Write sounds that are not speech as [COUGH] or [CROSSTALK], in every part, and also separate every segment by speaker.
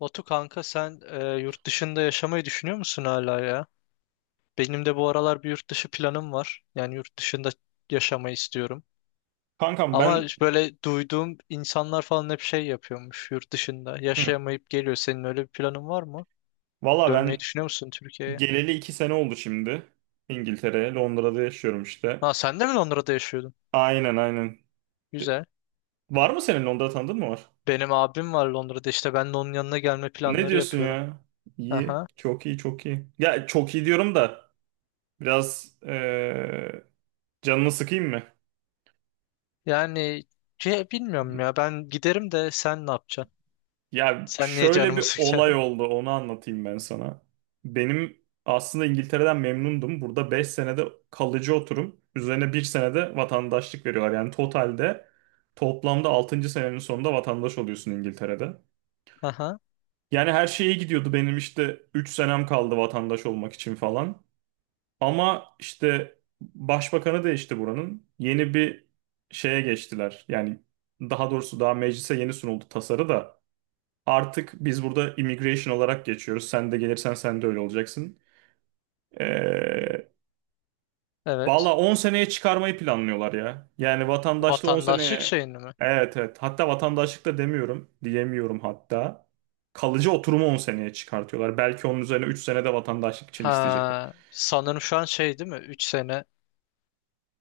Speaker 1: Batu kanka sen yurt dışında yaşamayı düşünüyor musun hala ya? Benim de bu aralar bir yurt dışı planım var. Yani yurt dışında yaşamayı istiyorum.
Speaker 2: Kankam
Speaker 1: Ama
Speaker 2: ben
Speaker 1: böyle duyduğum insanlar falan hep şey yapıyormuş yurt dışında.
Speaker 2: hı,
Speaker 1: Yaşayamayıp geliyor. Senin öyle bir planın var mı?
Speaker 2: valla
Speaker 1: Dönmeyi
Speaker 2: ben
Speaker 1: düşünüyor musun Türkiye'ye?
Speaker 2: geleli 2 sene oldu şimdi. İngiltere, Londra'da yaşıyorum işte.
Speaker 1: Ha sen de mi Londra'da yaşıyordun?
Speaker 2: Aynen aynen. De-
Speaker 1: Güzel.
Speaker 2: Var mı senin Londra tanıdığın mı var?
Speaker 1: Benim abim var Londra'da işte ben de onun yanına gelme
Speaker 2: Ne
Speaker 1: planları
Speaker 2: diyorsun
Speaker 1: yapıyorum.
Speaker 2: ya? İyi,
Speaker 1: Aha.
Speaker 2: çok iyi, çok iyi. Ya çok iyi diyorum da biraz canını sıkayım mı?
Speaker 1: Yani bilmiyorum ya ben giderim de sen ne yapacaksın?
Speaker 2: Ya
Speaker 1: Sen niye
Speaker 2: şöyle
Speaker 1: canımı
Speaker 2: bir olay
Speaker 1: sıkacaksın?
Speaker 2: oldu, onu anlatayım ben sana. Benim aslında İngiltere'den memnundum. Burada 5 senede kalıcı oturum. Üzerine bir senede vatandaşlık veriyorlar. Yani totalde, toplamda altıncı senenin sonunda vatandaş oluyorsun İngiltere'de.
Speaker 1: Aha.
Speaker 2: Yani her şey iyi gidiyordu. Benim işte 3 senem kaldı vatandaş olmak için falan. Ama işte başbakanı değişti buranın. Yeni bir şeye geçtiler. Yani daha doğrusu daha meclise yeni sunuldu tasarı da. Artık biz burada immigration olarak geçiyoruz. Sen de gelirsen sen de öyle olacaksın. Ee, valla
Speaker 1: Evet.
Speaker 2: 10 seneye çıkarmayı planlıyorlar ya. Yani vatandaşlığı 10
Speaker 1: Vatandaşlık
Speaker 2: seneye...
Speaker 1: şeyini mi?
Speaker 2: Evet evet. Hatta vatandaşlık da demiyorum. Diyemiyorum hatta. Kalıcı oturumu 10 seneye çıkartıyorlar. Belki onun üzerine 3 sene de vatandaşlık için isteyecekler.
Speaker 1: Ha, sanırım şu an şey değil mi? 3 sene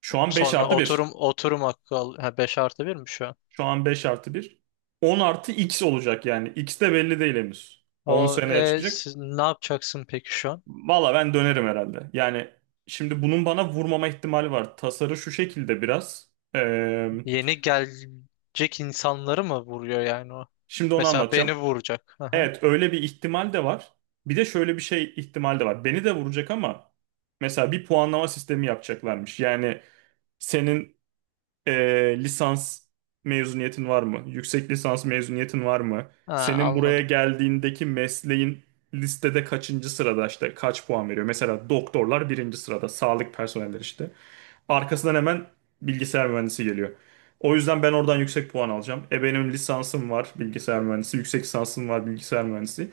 Speaker 2: Şu an 5
Speaker 1: sonra
Speaker 2: artı
Speaker 1: oturum
Speaker 2: 1.
Speaker 1: hakkı al. Ha, 5 artı 1 mi şu an?
Speaker 2: Şu an 5 artı 1. 10 artı X olacak yani. X de belli değil henüz. 10 seneye çıkacak.
Speaker 1: Siz ne yapacaksın peki şu an?
Speaker 2: Valla ben dönerim herhalde. Yani şimdi bunun bana vurmama ihtimali var. Tasarı şu şekilde biraz.
Speaker 1: Yeni gelecek insanları mı vuruyor yani o?
Speaker 2: Şimdi onu
Speaker 1: Mesela
Speaker 2: anlatacağım.
Speaker 1: beni vuracak. Aha.
Speaker 2: Evet, öyle bir ihtimal de var. Bir de şöyle bir şey ihtimal de var. Beni de vuracak ama mesela bir puanlama sistemi yapacaklarmış. Yani senin lisans mezuniyetin var mı? Yüksek lisans mezuniyetin var mı?
Speaker 1: Ha,
Speaker 2: Senin buraya
Speaker 1: anladım.
Speaker 2: geldiğindeki mesleğin listede kaçıncı sırada, işte kaç puan veriyor? Mesela doktorlar birinci sırada, sağlık personelleri işte. Arkasından hemen bilgisayar mühendisi geliyor. O yüzden ben oradan yüksek puan alacağım. E benim lisansım var bilgisayar mühendisi, yüksek lisansım var bilgisayar mühendisi.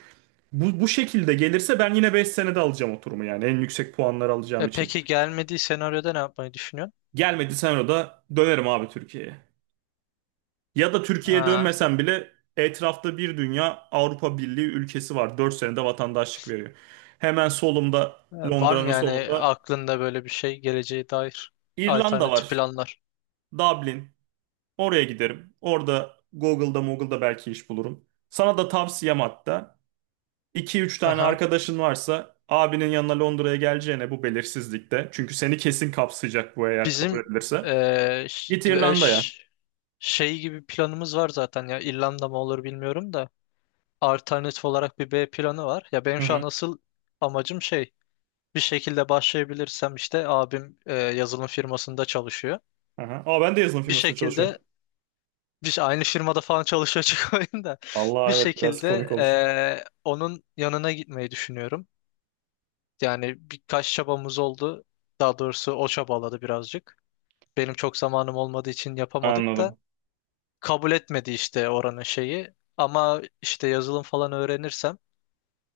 Speaker 2: Bu şekilde gelirse ben yine 5 senede alacağım oturumu, yani en yüksek puanları alacağım
Speaker 1: E,
Speaker 2: için.
Speaker 1: peki gelmediği senaryoda ne yapmayı düşünüyorsun?
Speaker 2: Gelmedi Senro'da dönerim abi Türkiye'ye. Ya da Türkiye'ye
Speaker 1: Ha,
Speaker 2: dönmesem bile etrafta bir dünya Avrupa Birliği ülkesi var. 4 senede vatandaşlık veriyor. Hemen solumda,
Speaker 1: e, var mı
Speaker 2: Londra'nın
Speaker 1: yani
Speaker 2: solunda
Speaker 1: aklında böyle bir şey geleceğe dair
Speaker 2: İrlanda
Speaker 1: alternatif
Speaker 2: var.
Speaker 1: planlar?
Speaker 2: Dublin. Oraya giderim. Orada Google'da belki iş bulurum. Sana da tavsiyem, hatta iki üç tane
Speaker 1: Aha.
Speaker 2: arkadaşın varsa abinin yanına Londra'ya geleceğine bu belirsizlikte. Çünkü seni kesin kapsayacak bu, eğer kabul
Speaker 1: Bizim
Speaker 2: edilirse.
Speaker 1: eee, ş-
Speaker 2: Git
Speaker 1: e,
Speaker 2: İrlanda'ya.
Speaker 1: ş- şey gibi planımız var zaten ya İrlanda mı olur bilmiyorum da alternatif olarak bir B planı var. Ya benim
Speaker 2: Hı
Speaker 1: şu an
Speaker 2: hı.
Speaker 1: asıl amacım şey bir şekilde başlayabilirsem işte abim yazılım firmasında çalışıyor.
Speaker 2: Aha. Aa, ben de yazılım
Speaker 1: Bir
Speaker 2: firmasında çalışıyorum.
Speaker 1: şekilde biz aynı firmada falan çalışıyor [LAUGHS] çıkmayın da
Speaker 2: Allah,
Speaker 1: bir
Speaker 2: evet biraz komik
Speaker 1: şekilde
Speaker 2: olur.
Speaker 1: onun yanına gitmeyi düşünüyorum. Yani birkaç çabamız oldu. Daha doğrusu o çabaladı birazcık. Benim çok zamanım olmadığı için yapamadık,
Speaker 2: Anladım.
Speaker 1: kabul etmedi işte oranın şeyi. Ama işte yazılım falan öğrenirsem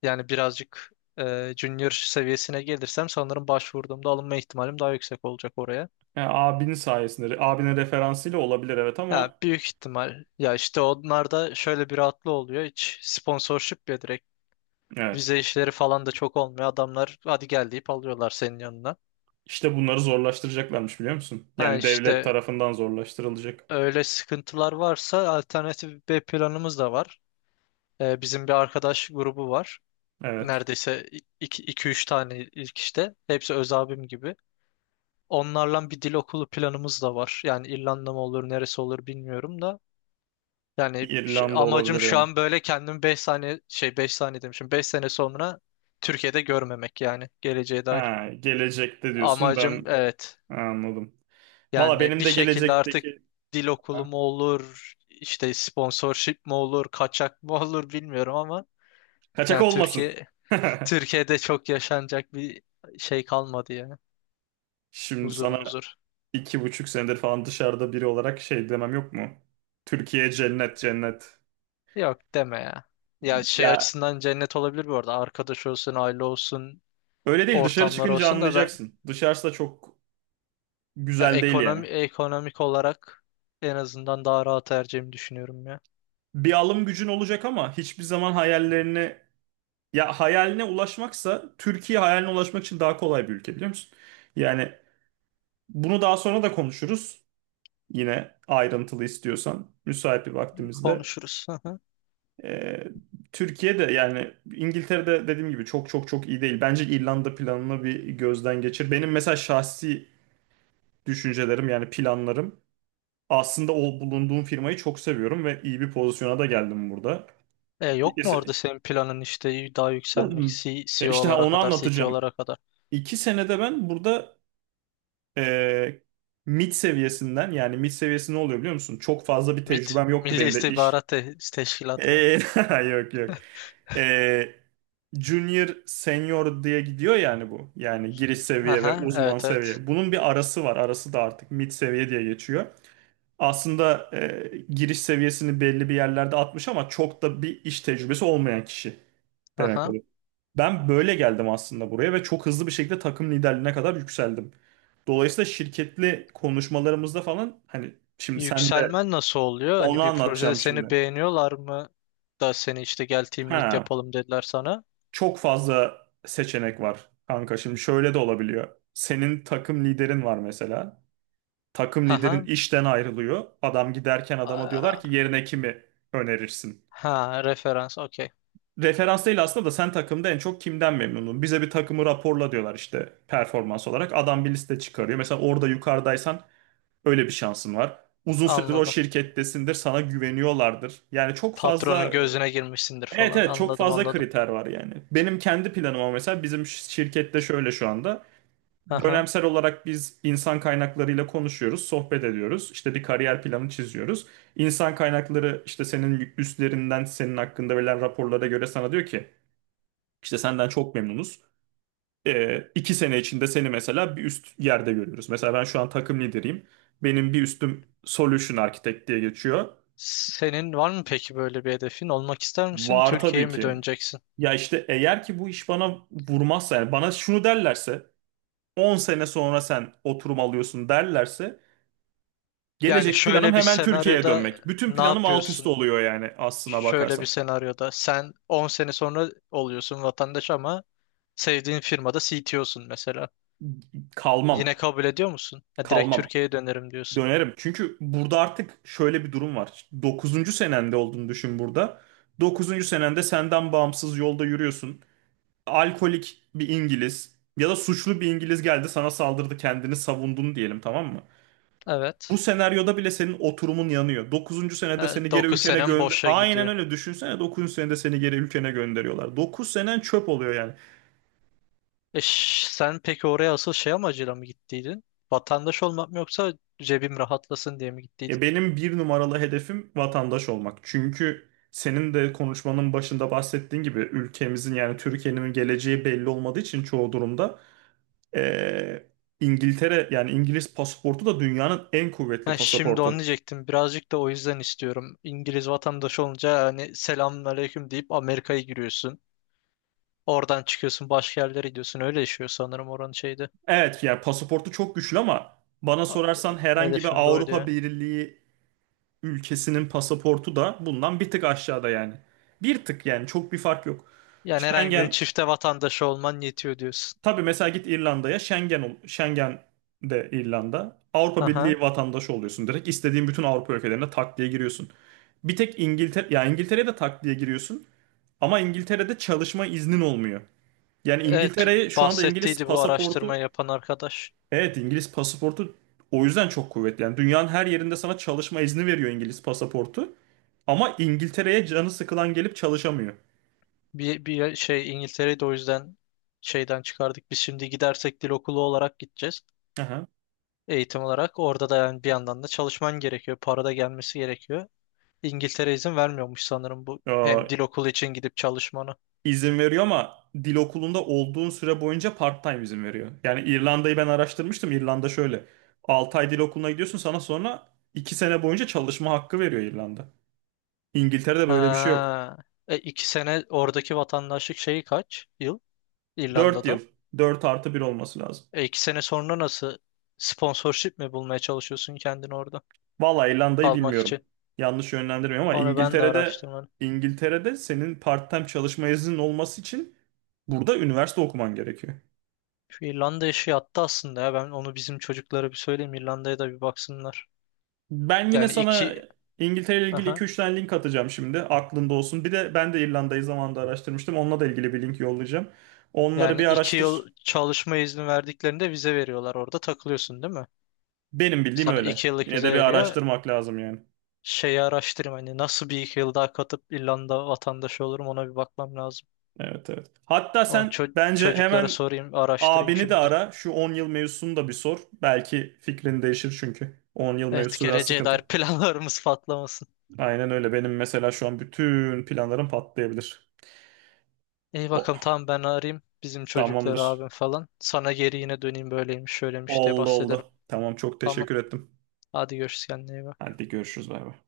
Speaker 1: yani birazcık junior seviyesine gelirsem sanırım başvurduğumda alınma ihtimalim daha yüksek olacak oraya.
Speaker 2: Yani abinin sayesinde, abine referansıyla olabilir, evet
Speaker 1: Ya
Speaker 2: ama
Speaker 1: büyük ihtimal. Ya işte onlarda şöyle bir rahatlığı oluyor. Hiç sponsorship ya direkt.
Speaker 2: evet.
Speaker 1: Vize işleri falan da çok olmuyor. Adamlar hadi gel deyip alıyorlar senin yanına.
Speaker 2: İşte bunları zorlaştıracaklarmış, biliyor musun?
Speaker 1: Ha
Speaker 2: Yani devlet
Speaker 1: işte
Speaker 2: tarafından zorlaştırılacak.
Speaker 1: öyle sıkıntılar varsa alternatif B planımız da var. E, bizim bir arkadaş grubu var.
Speaker 2: Evet.
Speaker 1: Neredeyse iki üç tane ilk işte. Hepsi öz abim gibi. Onlarla bir dil okulu planımız da var. Yani İrlanda mı olur, neresi olur bilmiyorum da. Yani
Speaker 2: İrlanda
Speaker 1: amacım
Speaker 2: olabilir
Speaker 1: şu
Speaker 2: ya.
Speaker 1: an böyle kendimi 5 saniye şey 5 saniye demişim. Beş sene sonra Türkiye'de görmemek yani geleceğe dair.
Speaker 2: Ha, gelecekte diyorsun, ben
Speaker 1: Amacım evet.
Speaker 2: anladım. Valla
Speaker 1: Yani
Speaker 2: benim
Speaker 1: bir
Speaker 2: de
Speaker 1: şekilde artık
Speaker 2: gelecekteki...
Speaker 1: dil okulu
Speaker 2: Ha,
Speaker 1: mu olur, işte sponsorship mi olur, kaçak mı [LAUGHS] olur bilmiyorum ama
Speaker 2: kaçak
Speaker 1: yani
Speaker 2: olmasın. [LAUGHS]
Speaker 1: Türkiye'de çok yaşanacak bir şey kalmadı ya.
Speaker 2: Şimdi
Speaker 1: Huzur
Speaker 2: sana
Speaker 1: muzur.
Speaker 2: 2,5 senedir falan dışarıda biri olarak şey demem yok mu? Türkiye cennet cennet.
Speaker 1: Yok deme ya. Ya şey
Speaker 2: Ya
Speaker 1: açısından cennet olabilir bu arada. Arkadaş olsun, aile olsun,
Speaker 2: öyle değil, dışarı
Speaker 1: ortamlar
Speaker 2: çıkınca
Speaker 1: olsun da ben
Speaker 2: anlayacaksın. Dışarısı da çok
Speaker 1: ya
Speaker 2: güzel değil yani.
Speaker 1: ekonomik olarak en azından daha rahat ereceğimi düşünüyorum ya.
Speaker 2: Bir alım gücün olacak ama hiçbir zaman hayallerini, ya hayaline ulaşmaksa Türkiye hayaline ulaşmak için daha kolay bir ülke, biliyor musun? Yani bunu daha sonra da konuşuruz, yine ayrıntılı istiyorsan müsait bir vaktimizde.
Speaker 1: Konuşuruz. [LAUGHS] Hı hı.
Speaker 2: Ee, Türkiye'de, yani İngiltere'de dediğim gibi çok çok çok iyi değil. Bence İrlanda planını bir gözden geçir. Benim mesela şahsi düşüncelerim, yani planlarım, aslında o bulunduğum firmayı çok seviyorum ve iyi bir pozisyona da geldim burada.
Speaker 1: E, yok
Speaker 2: İki
Speaker 1: mu
Speaker 2: se-
Speaker 1: orada senin planın işte daha yükselmek
Speaker 2: [CLEARS THROAT] Ya
Speaker 1: CEO
Speaker 2: işte, ha,
Speaker 1: olarak
Speaker 2: onu
Speaker 1: kadar, CTO
Speaker 2: anlatacağım.
Speaker 1: olarak kadar?
Speaker 2: 2 senede ben burada e, mid seviyesinden, yani mid seviyesi ne oluyor biliyor musun? Çok fazla bir
Speaker 1: MIT,
Speaker 2: tecrübem yoktu
Speaker 1: Milli
Speaker 2: benim de iş.
Speaker 1: İstihbarat
Speaker 2: Ee,
Speaker 1: Teşkilatı mı?
Speaker 2: [LAUGHS] yok yok. e, junior senior diye gidiyor yani bu. Yani giriş seviye ve
Speaker 1: Aha,
Speaker 2: uzman
Speaker 1: evet evet.
Speaker 2: seviye. Bunun bir arası var. Arası da artık mid seviye diye geçiyor. Aslında giriş seviyesini belli bir yerlerde atmış ama çok da bir iş tecrübesi olmayan kişi demek
Speaker 1: Aha.
Speaker 2: oluyor. Ben böyle geldim aslında buraya ve çok hızlı bir şekilde takım liderliğine kadar yükseldim. Dolayısıyla şirketli konuşmalarımızda falan, hani şimdi sen de,
Speaker 1: Yükselmen nasıl oluyor? Hani
Speaker 2: onu
Speaker 1: bir projede
Speaker 2: anlatacağım
Speaker 1: seni
Speaker 2: şimdi.
Speaker 1: beğeniyorlar mı da seni işte gel team lead
Speaker 2: Ha,
Speaker 1: yapalım dediler sana.
Speaker 2: çok fazla seçenek var kanka. Şimdi şöyle de olabiliyor. Senin takım liderin var mesela. Takım liderin
Speaker 1: Haha.
Speaker 2: işten ayrılıyor. Adam giderken adama diyorlar
Speaker 1: Aa,
Speaker 2: ki, yerine kimi önerirsin?
Speaker 1: ha referans okey
Speaker 2: Referans değil aslında da, sen takımda en çok kimden memnunun? Bize bir takımı raporla diyorlar işte, performans olarak. Adam bir liste çıkarıyor. Mesela orada yukarıdaysan öyle bir şansın var. Uzun süredir o
Speaker 1: anladım.
Speaker 2: şirkettesindir, sana güveniyorlardır. Yani çok
Speaker 1: Patronun
Speaker 2: fazla.
Speaker 1: gözüne girmişsindir
Speaker 2: Evet
Speaker 1: falan,
Speaker 2: evet, çok
Speaker 1: anladım
Speaker 2: fazla
Speaker 1: anladım.
Speaker 2: kriter var yani. Benim kendi planım ama mesela bizim şirkette şöyle şu anda.
Speaker 1: Haha.
Speaker 2: Dönemsel olarak biz insan kaynaklarıyla konuşuyoruz, sohbet ediyoruz. İşte bir kariyer planı çiziyoruz. İnsan kaynakları işte senin üstlerinden senin hakkında verilen raporlara göre sana diyor ki işte senden çok memnunuz. İki sene içinde seni mesela bir üst yerde görüyoruz. Mesela ben şu an takım lideriyim. Benim bir üstüm Solution Architect diye geçiyor.
Speaker 1: Senin var mı peki böyle bir hedefin? Olmak ister misin?
Speaker 2: Var
Speaker 1: Türkiye'ye
Speaker 2: tabii
Speaker 1: mi
Speaker 2: ki.
Speaker 1: döneceksin?
Speaker 2: Ya işte eğer ki bu iş bana vurmazsa, yani bana şunu derlerse, 10 sene sonra sen oturum alıyorsun derlerse,
Speaker 1: Yani
Speaker 2: gelecek planım
Speaker 1: şöyle bir
Speaker 2: hemen Türkiye'ye
Speaker 1: senaryoda
Speaker 2: dönmek. Bütün
Speaker 1: ne
Speaker 2: planım alt üst
Speaker 1: yapıyorsun?
Speaker 2: oluyor yani, aslına
Speaker 1: Şöyle bir
Speaker 2: bakarsan.
Speaker 1: senaryoda sen 10 sene sonra oluyorsun vatandaş ama sevdiğin firmada CTO'sun mesela.
Speaker 2: Kalmam,
Speaker 1: Yine kabul ediyor musun? Ya direkt
Speaker 2: kalmam.
Speaker 1: Türkiye'ye dönerim diyorsun.
Speaker 2: Dönerim. Çünkü burada artık şöyle bir durum var. 9. senende olduğunu düşün burada. 9. senende senden bağımsız yolda yürüyorsun. Alkolik bir İngiliz ya da suçlu bir İngiliz geldi, sana saldırdı, kendini savundun diyelim, tamam mı? Bu
Speaker 1: Evet.
Speaker 2: senaryoda bile senin oturumun yanıyor. Dokuzuncu senede seni geri
Speaker 1: 9
Speaker 2: ülkene
Speaker 1: senem
Speaker 2: gönder...
Speaker 1: boşa
Speaker 2: Aynen
Speaker 1: gidiyor.
Speaker 2: öyle düşünsene, dokuzuncu senede seni geri ülkene gönderiyorlar. 9 senen çöp oluyor yani.
Speaker 1: Sen peki oraya asıl şey amacıyla mı gittiydin? Vatandaş olmak mı yoksa cebim rahatlasın diye mi
Speaker 2: Ya
Speaker 1: gittiydin?
Speaker 2: benim bir numaralı hedefim vatandaş olmak. Çünkü senin de konuşmanın başında bahsettiğin gibi ülkemizin, yani Türkiye'nin geleceği belli olmadığı için çoğu durumda eee, İngiltere, yani İngiliz pasaportu da dünyanın en kuvvetli
Speaker 1: Ha, şimdi onu
Speaker 2: pasaportu.
Speaker 1: diyecektim. Birazcık da o yüzden istiyorum. İngiliz vatandaş olunca hani selamünaleyküm deyip Amerika'ya giriyorsun. Oradan çıkıyorsun başka yerlere gidiyorsun. Öyle yaşıyor sanırım oranın şeydi.
Speaker 2: Evet, yani pasaportu çok güçlü ama bana
Speaker 1: A-
Speaker 2: sorarsan herhangi bir
Speaker 1: Hedefim de oydu
Speaker 2: Avrupa
Speaker 1: ya.
Speaker 2: Birliği ülkesinin pasaportu da bundan bir tık aşağıda yani. Bir tık yani, çok bir fark yok.
Speaker 1: Yani herhangi birinin
Speaker 2: Schengen,
Speaker 1: çifte vatandaşı olman yetiyor diyorsun.
Speaker 2: tabii mesela git İrlanda'ya, Schengen ol, Schengen de İrlanda. Avrupa
Speaker 1: Aha.
Speaker 2: Birliği vatandaşı oluyorsun direkt. İstediğin bütün Avrupa ülkelerine tak diye giriyorsun. Bir tek İngiltere, ya İngiltere'ye de tak diye giriyorsun ama İngiltere'de çalışma iznin olmuyor. Yani
Speaker 1: Evet,
Speaker 2: İngiltere'ye şu anda İngiliz
Speaker 1: bahsettiydi bu araştırma
Speaker 2: pasaportu,
Speaker 1: yapan arkadaş.
Speaker 2: evet İngiliz pasaportu o yüzden çok kuvvetli. Yani dünyanın her yerinde sana çalışma izni veriyor İngiliz pasaportu. Ama İngiltere'ye canı sıkılan gelip çalışamıyor.
Speaker 1: Bir şey, İngiltere'yi de o yüzden şeyden çıkardık. Biz şimdi gidersek dil okulu olarak gideceğiz.
Speaker 2: Aha.
Speaker 1: Eğitim olarak. Orada da yani bir yandan da çalışman gerekiyor. Para da gelmesi gerekiyor. İngiltere izin vermiyormuş sanırım bu hem
Speaker 2: Ee,
Speaker 1: dil okulu için gidip çalışmanı.
Speaker 2: izin veriyor ama dil okulunda olduğun süre boyunca part-time izin veriyor. Yani İrlanda'yı ben araştırmıştım. İrlanda şöyle. 6 ay dil okuluna gidiyorsun, sana sonra 2 sene boyunca çalışma hakkı veriyor İrlanda. İngiltere'de böyle bir şey yok.
Speaker 1: Ha. E, iki sene oradaki vatandaşlık şeyi kaç yıl
Speaker 2: 4 yıl.
Speaker 1: İrlanda'da?
Speaker 2: Dört artı bir olması lazım.
Speaker 1: E, iki sene sonra nasıl sponsorship mi bulmaya çalışıyorsun kendini orada
Speaker 2: Vallahi İrlanda'yı
Speaker 1: kalmak
Speaker 2: bilmiyorum.
Speaker 1: için?
Speaker 2: Yanlış yönlendirmiyorum ama
Speaker 1: Onu ben de
Speaker 2: İngiltere'de
Speaker 1: araştırmadım.
Speaker 2: İngiltere'de senin part-time çalışma iznin olması için burada üniversite okuman gerekiyor.
Speaker 1: Şu İrlanda işi yattı aslında ya. Ben onu bizim çocuklara bir söyleyeyim. İrlanda'ya da bir baksınlar.
Speaker 2: Ben yine
Speaker 1: Yani
Speaker 2: sana
Speaker 1: iki
Speaker 2: İngiltere ile ilgili
Speaker 1: aha,
Speaker 2: iki üç tane link atacağım şimdi. Aklında olsun. Bir de ben de İrlanda'yı zamanında araştırmıştım. Onunla da ilgili bir link yollayacağım. Onları
Speaker 1: yani
Speaker 2: bir
Speaker 1: iki yıl
Speaker 2: araştır.
Speaker 1: çalışma izni verdiklerinde vize veriyorlar. Orada takılıyorsun değil mi?
Speaker 2: Benim bildiğim
Speaker 1: Sana
Speaker 2: öyle.
Speaker 1: iki yıllık
Speaker 2: Yine de
Speaker 1: vize
Speaker 2: bir
Speaker 1: veriyor.
Speaker 2: araştırmak lazım yani.
Speaker 1: Şeyi araştırayım hani nasıl bir iki yıl daha katıp İrlanda vatandaşı olurum, ona bir bakmam lazım.
Speaker 2: Evet evet. Hatta
Speaker 1: Onu
Speaker 2: sen
Speaker 1: ço-
Speaker 2: bence
Speaker 1: çocuklara
Speaker 2: hemen
Speaker 1: sorayım, araştırayım
Speaker 2: abini de
Speaker 1: şimdi.
Speaker 2: ara. Şu 10 yıl mevzusunu da bir sor. Belki fikrin değişir çünkü. 10 yıl
Speaker 1: Evet,
Speaker 2: mevzusu biraz
Speaker 1: geleceğe dair
Speaker 2: sıkıntı.
Speaker 1: [LAUGHS] planlarımız patlamasın.
Speaker 2: Aynen öyle. Benim mesela şu an bütün planlarım patlayabilir.
Speaker 1: İyi
Speaker 2: O,
Speaker 1: bakalım, tamam ben arayayım bizim çocukları
Speaker 2: tamamdır.
Speaker 1: abim falan. Sana geri yine döneyim böyleymiş şöyleymiş diye
Speaker 2: Oldu
Speaker 1: bahsederim.
Speaker 2: oldu. Tamam, çok
Speaker 1: Tamam.
Speaker 2: teşekkür ettim.
Speaker 1: Hadi görüşürüz, kendine iyi bak.
Speaker 2: Hadi görüşürüz, bay bay.